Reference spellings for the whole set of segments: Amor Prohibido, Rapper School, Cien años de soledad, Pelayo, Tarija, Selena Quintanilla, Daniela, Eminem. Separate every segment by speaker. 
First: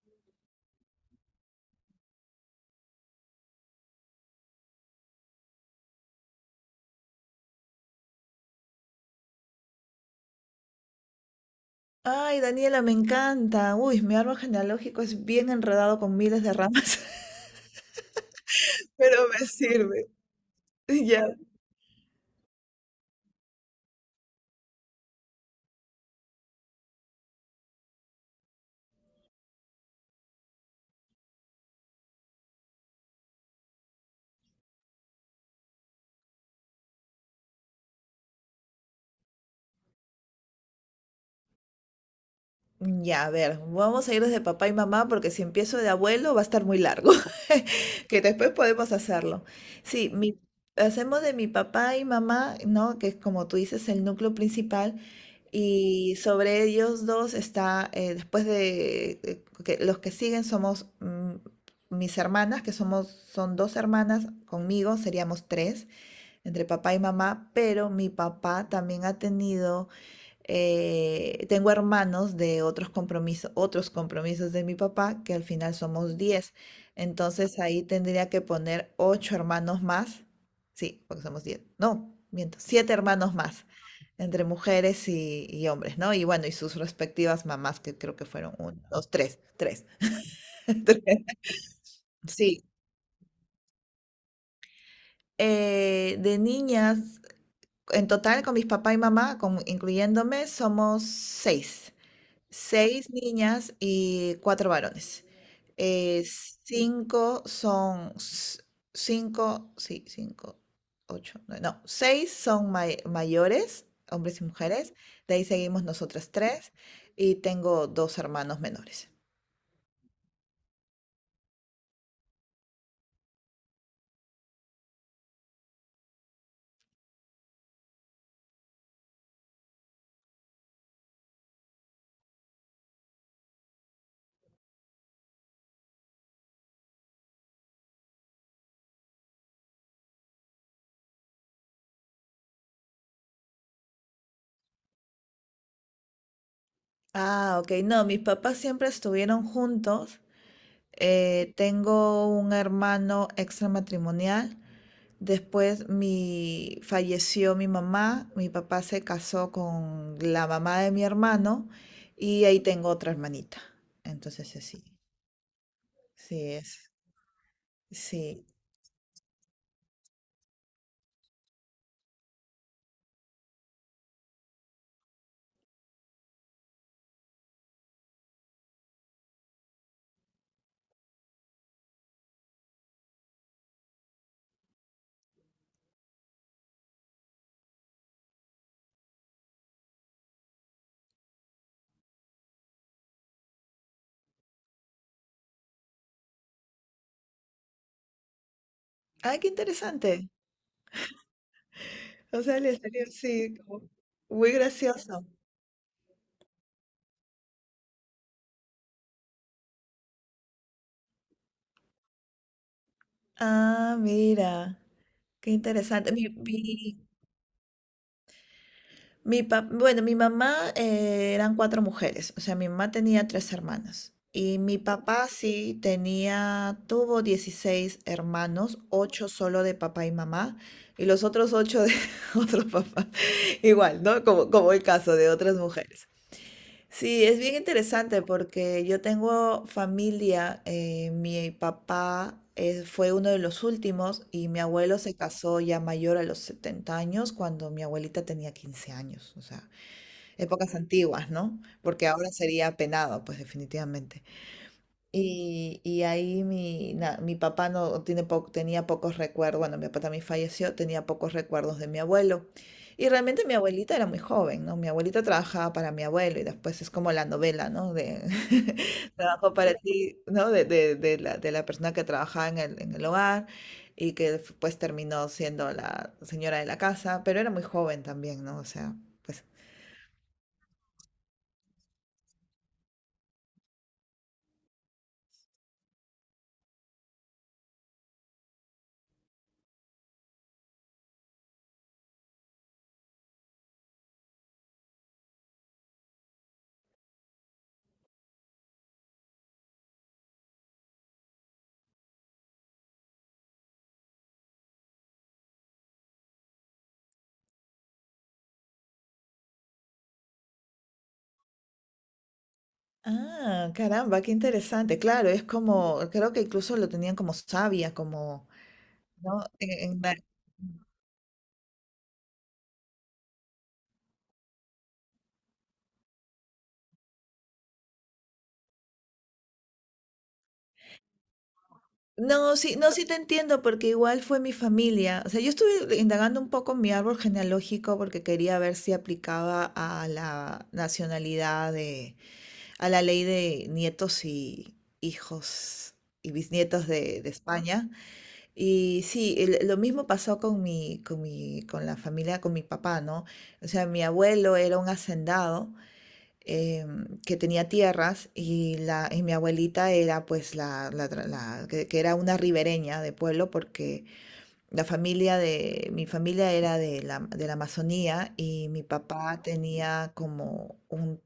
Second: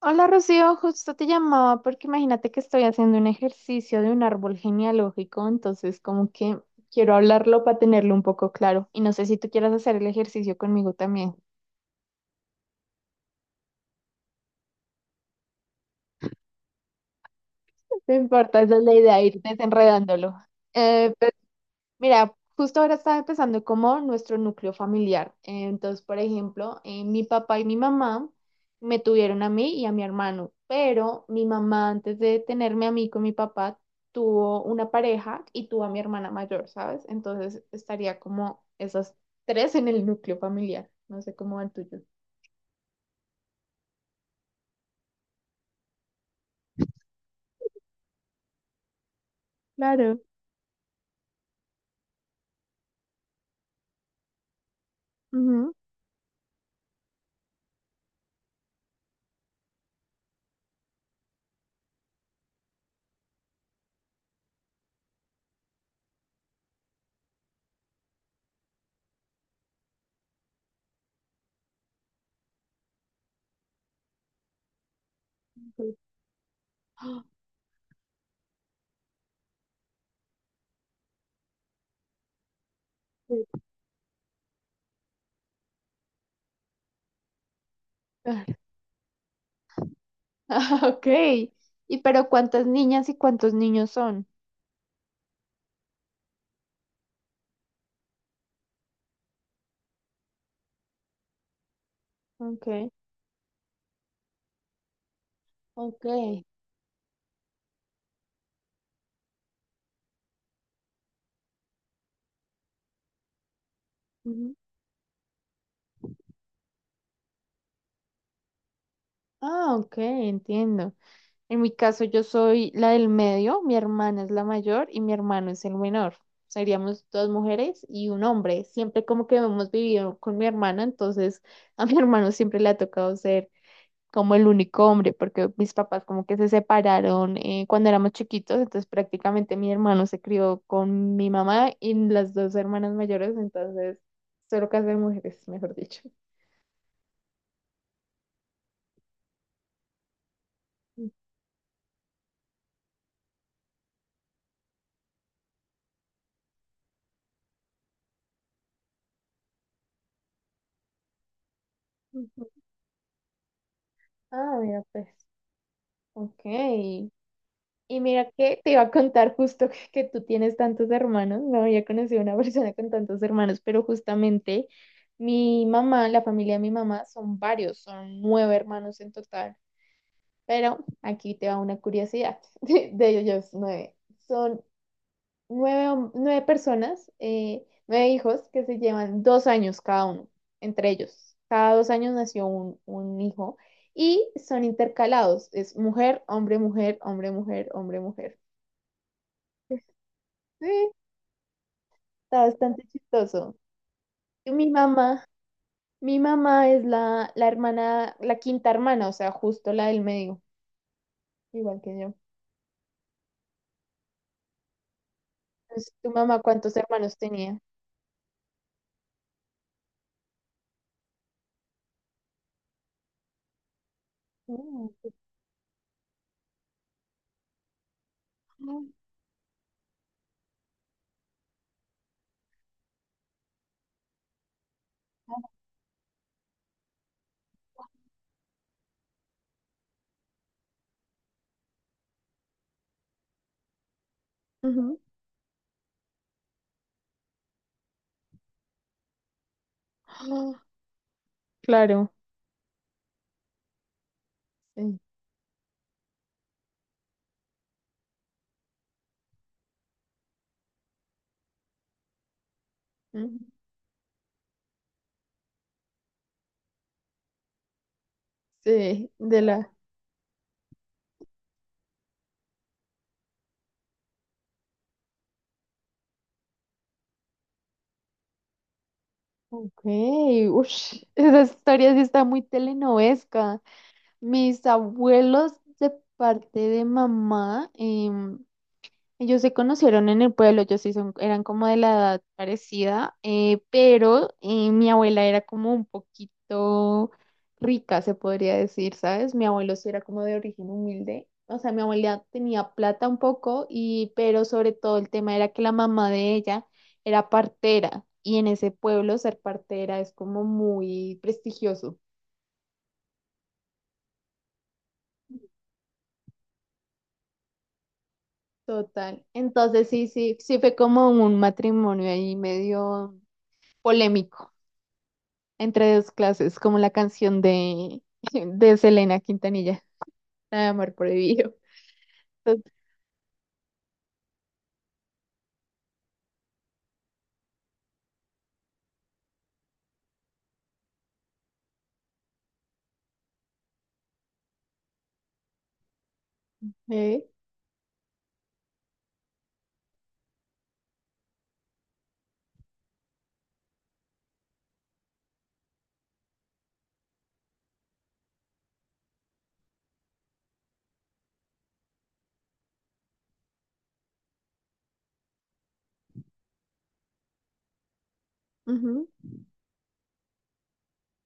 Speaker 1: Hola Rocío, justo te llamaba porque imagínate que estoy haciendo un ejercicio de un árbol genealógico, entonces como que quiero hablarlo para tenerlo un poco claro y no sé si tú quieras hacer el ejercicio conmigo también.
Speaker 2: Ay, Daniela, me encanta. Uy, mi árbol genealógico es bien enredado con miles de ramas,
Speaker 1: No importa, esa es la idea,
Speaker 2: pero
Speaker 1: ir
Speaker 2: me sirve.
Speaker 1: desenredándolo.
Speaker 2: Ya.
Speaker 1: Mira, justo ahora estaba empezando como nuestro núcleo familiar. Entonces, por ejemplo, mi papá y mi mamá me tuvieron a mí y a mi hermano, pero mi mamá antes de tenerme a mí con mi papá tuvo una pareja y tuvo a mi hermana mayor, ¿sabes? Entonces estaría como esas tres en el núcleo familiar. No sé cómo va el tuyo.
Speaker 2: Ya, a ver, vamos a ir desde papá y mamá porque si empiezo de abuelo va a estar muy largo, que después podemos hacerlo. Sí,
Speaker 1: Claro.
Speaker 2: hacemos de mi papá y mamá, ¿no? Que es como tú dices, el núcleo principal.
Speaker 1: Ujú.
Speaker 2: Y sobre ellos dos está, después de que los que siguen somos mis hermanas, que son dos hermanas, conmigo seríamos tres, entre papá y mamá, pero mi papá también ha tenido, tengo hermanos de otros compromisos de mi papá, que al final
Speaker 1: Sí,
Speaker 2: somos 10. Entonces ahí tendría que poner ocho hermanos más. Sí, porque somos 10. No, miento, siete hermanos
Speaker 1: sí,
Speaker 2: más entre mujeres y hombres, ¿no? Y bueno, y sus respectivas mamás, que creo que
Speaker 1: claro.
Speaker 2: fueron uno, dos, tres, tres.
Speaker 1: Ah, ok.
Speaker 2: Tres.
Speaker 1: ¿Y pero
Speaker 2: Sí,
Speaker 1: cuántas niñas y cuántos niños son?
Speaker 2: de niñas, en total con mis papá y mamá, incluyéndome, somos seis.
Speaker 1: Ok.
Speaker 2: Seis niñas y cuatro varones.
Speaker 1: Ok.
Speaker 2: Eh, cinco son, s- cinco, sí, cinco, ocho, nueve, no, seis son mayores, hombres y mujeres. De ahí seguimos nosotras tres y tengo dos hermanos menores.
Speaker 1: Ah, ok, entiendo. En mi caso, yo soy la del medio, mi hermana es la mayor y mi hermano es el menor. Seríamos dos mujeres y un hombre. Siempre como que hemos vivido con mi hermana, entonces a mi hermano siempre le ha tocado ser como el único hombre, porque mis papás como que se separaron cuando éramos chiquitos, entonces prácticamente mi hermano se crió con mi mamá y las dos hermanas mayores, entonces solo casa de mujeres, mejor dicho.
Speaker 2: Ah, ok, no, mis papás siempre estuvieron juntos. Tengo un hermano extramatrimonial. Después falleció mi mamá, mi papá se casó con la mamá de mi hermano y
Speaker 1: Ujú.
Speaker 2: ahí tengo otra hermanita. Entonces
Speaker 1: Ah,
Speaker 2: así,
Speaker 1: mira,
Speaker 2: sí,
Speaker 1: pues, ok.
Speaker 2: sí es,
Speaker 1: Y mira
Speaker 2: sí.
Speaker 1: que te iba a contar justo que tú tienes tantos hermanos, no había conocido una persona con tantos hermanos, pero justamente mi mamá, la familia de mi mamá son varios, son nueve hermanos en total, pero aquí te va una curiosidad de ellos nueve. Son nueve personas, nueve hijos que se llevan 2 años cada uno, entre ellos. Cada 2 años nació un hijo y son intercalados, es mujer, hombre, mujer, hombre, mujer, hombre, mujer.
Speaker 2: ¡Ay, qué interesante!
Speaker 1: Sí, está
Speaker 2: O sea, le
Speaker 1: bastante
Speaker 2: salió, sí,
Speaker 1: chistoso.
Speaker 2: como
Speaker 1: Y
Speaker 2: muy
Speaker 1: Mi mamá,
Speaker 2: gracioso.
Speaker 1: mi mamá es la hermana, la quinta hermana, o sea, justo la del medio, igual que yo.
Speaker 2: Ah, mira, qué
Speaker 1: Entonces, ¿tu
Speaker 2: interesante.
Speaker 1: mamá cuántos hermanos tenía?
Speaker 2: Bueno, mi mamá, eran cuatro mujeres, o sea, mi mamá tenía tres hermanas y mi
Speaker 1: Mm,
Speaker 2: papá sí tenía, tuvo 16
Speaker 1: ujú.
Speaker 2: hermanos, ocho solo de papá y mamá y los otros ocho de otro papá, igual, ¿no? Como el caso de otras mujeres. Sí, es bien interesante porque yo tengo familia, mi papá fue uno de los últimos y mi
Speaker 1: Ujú.
Speaker 2: abuelo se casó ya mayor a los 70 años cuando mi abuelita tenía 15 años, o sea,
Speaker 1: Ah,
Speaker 2: épocas antiguas, ¿no? Porque
Speaker 1: claro.
Speaker 2: ahora sería penado, pues definitivamente.
Speaker 1: Sí.
Speaker 2: Y ahí, mi papá no tiene po- tenía pocos recuerdos, bueno, mi papá también falleció, tenía pocos recuerdos de mi abuelo. Y
Speaker 1: Ujú.
Speaker 2: realmente mi abuelita era muy joven, ¿no? Mi abuelita trabajaba para mi abuelo y después es como la novela, ¿no? De
Speaker 1: Sí, de
Speaker 2: trabajo
Speaker 1: la...
Speaker 2: para ti, ¿no? De la persona que trabajaba en el hogar y que después terminó siendo la señora de la casa, pero era muy joven también, ¿no? O sea, pues.
Speaker 1: Ok, ush, esa historia sí está muy telenovesca. Mis abuelos de parte de mamá. Ellos se conocieron en el pueblo, ellos sí eran como de la edad parecida, pero mi abuela era como un poquito rica, se podría decir, ¿sabes? Mi abuelo sí era como de origen humilde, o sea, mi abuela tenía plata un poco, y, pero sobre todo el tema era que la mamá de ella era partera, y en ese pueblo ser partera es como muy prestigioso.
Speaker 2: Ah, caramba, qué interesante. Claro, es como, creo que incluso lo tenían como savia, como,
Speaker 1: Total.
Speaker 2: ¿no?
Speaker 1: Entonces sí, sí, sí fue como un matrimonio ahí medio polémico. Entre dos clases, como la canción de, de Selena Quintanilla, la de Amor Prohibido.
Speaker 2: No,
Speaker 1: Tot-
Speaker 2: sí, no, sí te entiendo, porque igual fue mi familia. O sea, yo estuve indagando un poco en mi árbol genealógico porque quería ver si aplicaba a la nacionalidad de, a la ley de nietos y hijos y bisnietos de,
Speaker 1: eh,
Speaker 2: de España. Y sí, lo mismo pasó con con la familia, con mi papá, ¿no? O sea, mi abuelo era un hacendado, que tenía tierras, y mi abuelita era pues la que era una ribereña de pueblo porque mi familia era de la Amazonía y mi
Speaker 1: Ujú.
Speaker 2: papá tenía como un,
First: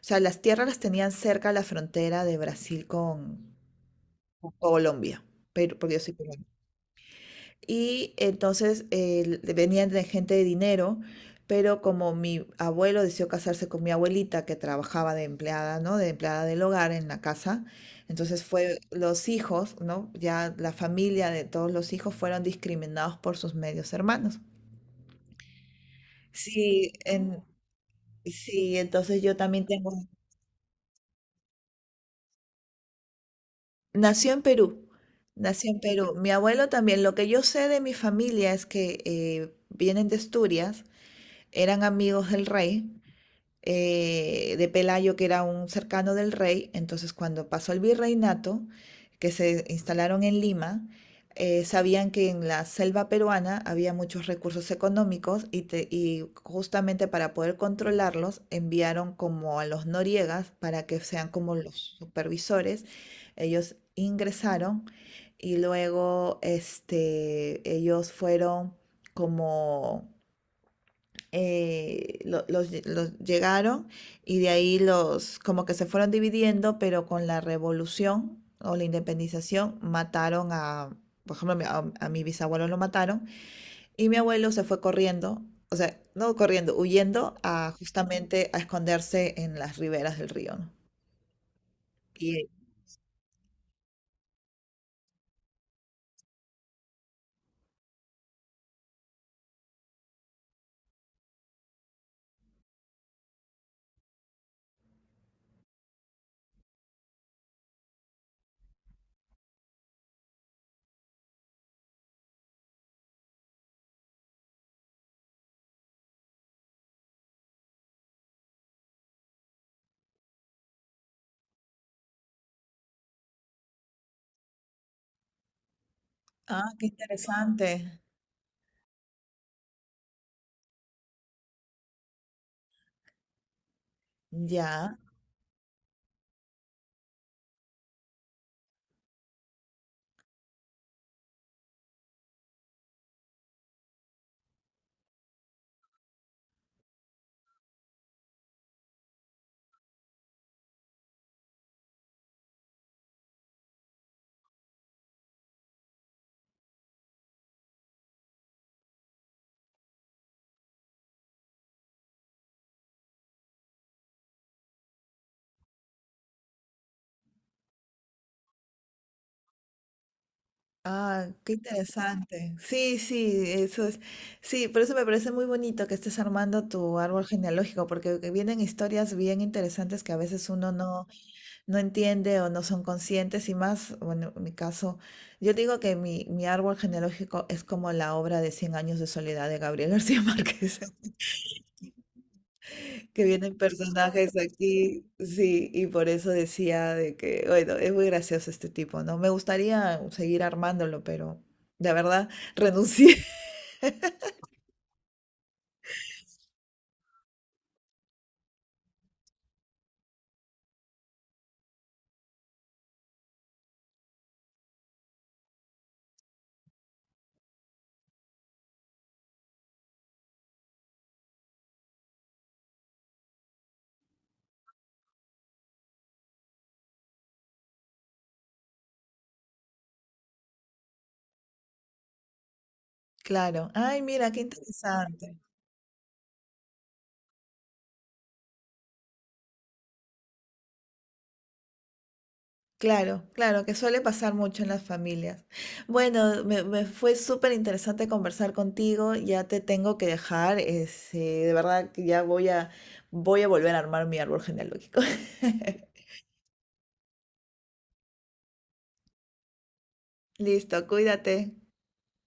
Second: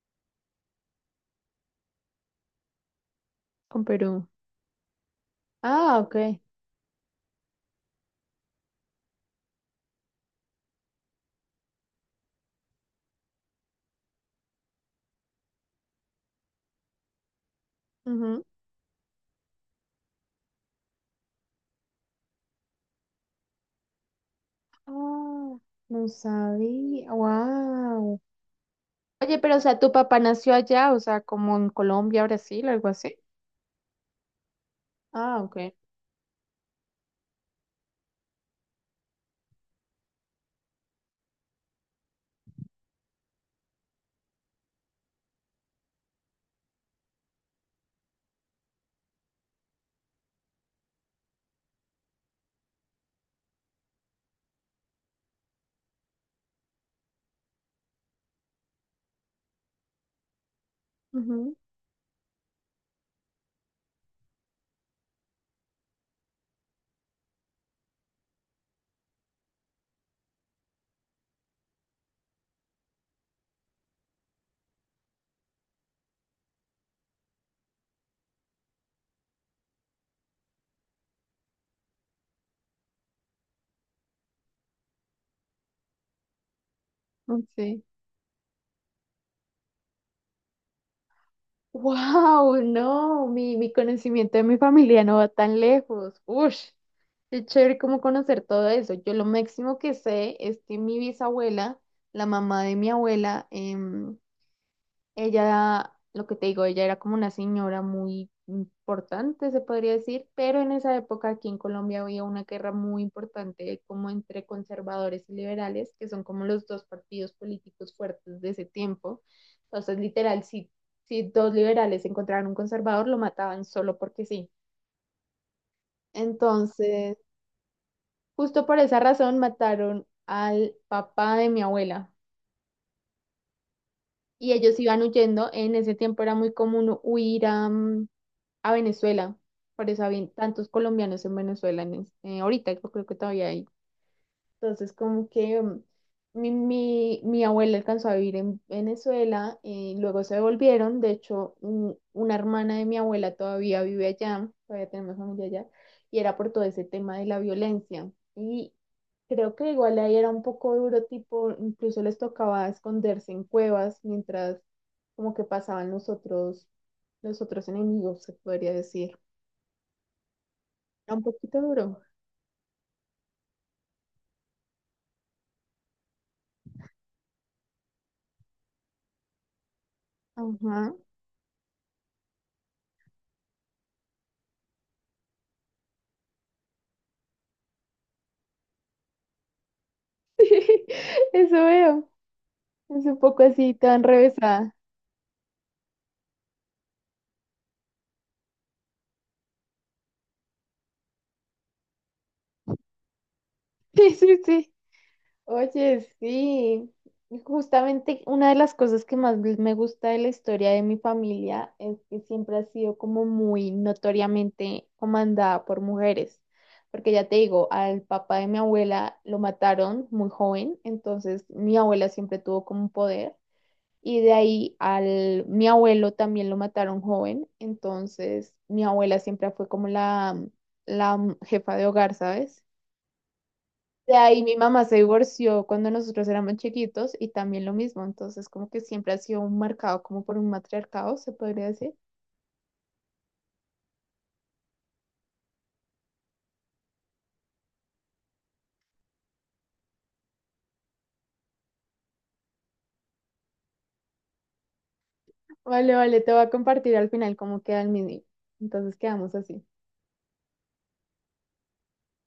Speaker 2: o sea, las tierras las tenían cerca a la frontera de Brasil con,
Speaker 1: Con Perú.
Speaker 2: con Colombia, pero, porque
Speaker 1: Ah,
Speaker 2: yo soy,
Speaker 1: ok.
Speaker 2: y entonces venían de gente de dinero, pero como mi abuelo decidió casarse con mi abuelita, que trabajaba de empleada, ¿no? De empleada del hogar en la casa, entonces
Speaker 1: Ujú.
Speaker 2: fue los hijos, ¿no? Ya la familia de todos los hijos fueron discriminados por sus medios hermanos.
Speaker 1: Ah, no
Speaker 2: Sí,
Speaker 1: sabía. Wow.
Speaker 2: sí, entonces yo
Speaker 1: Oye, pero o
Speaker 2: también
Speaker 1: sea,
Speaker 2: tengo...
Speaker 1: tu papá nació allá, o sea, como en Colombia, Brasil, algo así.
Speaker 2: Nació en Perú,
Speaker 1: Ah,
Speaker 2: nació
Speaker 1: ok.
Speaker 2: en Perú. Mi abuelo también. Lo que yo sé de mi familia es que vienen de Asturias, eran amigos del rey, de Pelayo, que era un cercano del rey. Entonces, cuando pasó el virreinato, que se instalaron en Lima, sabían que en la selva peruana había muchos recursos económicos y justamente para poder controlarlos enviaron como a los noriegas para que sean
Speaker 1: Ujú.
Speaker 2: como los supervisores. Ellos ingresaron y luego ellos fueron como, los llegaron y de ahí los, como que se fueron dividiendo, pero con la revolución o la independización mataron a, por ejemplo, a mi bisabuelo lo mataron y mi abuelo se fue corriendo, o sea, no corriendo, huyendo a,
Speaker 1: Sí.
Speaker 2: justamente, a esconderse en las riberas del río, ¿no? Y,
Speaker 1: Wow, no, mi conocimiento de mi familia no va tan lejos. Ush, qué chévere como conocer todo eso. Yo lo máximo que sé es que mi bisabuela, la mamá de mi abuela, ella, lo que te digo, ella era como una señora muy importante, se podría decir, pero en esa época aquí en Colombia había una guerra muy importante como entre conservadores y liberales, que son como los dos partidos políticos fuertes de ese tiempo. Entonces, literal, si dos liberales encontraban un conservador, lo mataban solo porque sí.
Speaker 2: ah, qué
Speaker 1: Entonces,
Speaker 2: interesante.
Speaker 1: justo por esa razón mataron al papá de mi abuela. Y ellos
Speaker 2: Ya.
Speaker 1: iban huyendo. En ese tiempo era muy común huir a Venezuela. Por eso había tantos colombianos en Venezuela ahorita, yo creo que todavía hay. Entonces, como que mi abuela alcanzó a vivir en Venezuela, luego se devolvieron. De hecho, una hermana de mi abuela todavía vive allá, todavía tenemos familia allá, y era por todo ese tema de la violencia. Y creo que igual ahí era un poco duro, tipo, incluso les tocaba esconderse en cuevas mientras como que pasaban los otros enemigos, se podría decir. Era un
Speaker 2: Ah, qué
Speaker 1: poquito duro.
Speaker 2: interesante. Sí, sí, eso es. Sí, por eso me parece muy bonito que estés armando tu árbol genealógico, porque que vienen historias bien interesantes que a veces uno
Speaker 1: Ajá.
Speaker 2: no entiende o no son conscientes y más, bueno, en mi caso, yo digo que mi árbol genealógico es como la obra de Cien años de soledad de Gabriel García Márquez,
Speaker 1: Eso veo. Es un
Speaker 2: que
Speaker 1: poco
Speaker 2: vienen
Speaker 1: así, tan
Speaker 2: personajes
Speaker 1: revesada.
Speaker 2: aquí, sí, y por eso decía de que, bueno, es muy gracioso este tipo, ¿no? Me gustaría seguir armándolo, pero la verdad renuncié.
Speaker 1: Sí, sí, sí. Oye, sí. Justamente una de las cosas que más me gusta de la historia de mi familia es que siempre ha sido como muy notoriamente comandada por mujeres. Porque ya te digo, al papá de mi abuela lo mataron muy joven, entonces mi abuela siempre tuvo como un poder. Y de ahí al mi abuelo también lo mataron joven, entonces mi abuela siempre fue como la jefa de hogar, ¿sabes?
Speaker 2: Claro, ay,
Speaker 1: De
Speaker 2: mira, qué
Speaker 1: ahí mi mamá se
Speaker 2: interesante.
Speaker 1: divorció cuando nosotros éramos chiquitos y también lo mismo, entonces como que siempre ha sido un marcado como por un matriarcado, se podría decir.
Speaker 2: Claro, claro, que suele pasar mucho en las familias. Bueno, me fue súper interesante conversar contigo, ya te tengo que dejar, de verdad que ya voy a volver a armar mi árbol genealógico.
Speaker 1: Vale, vale, te voy a compartir al final cómo queda el mini. Entonces quedamos así.
Speaker 2: Listo, cuídate.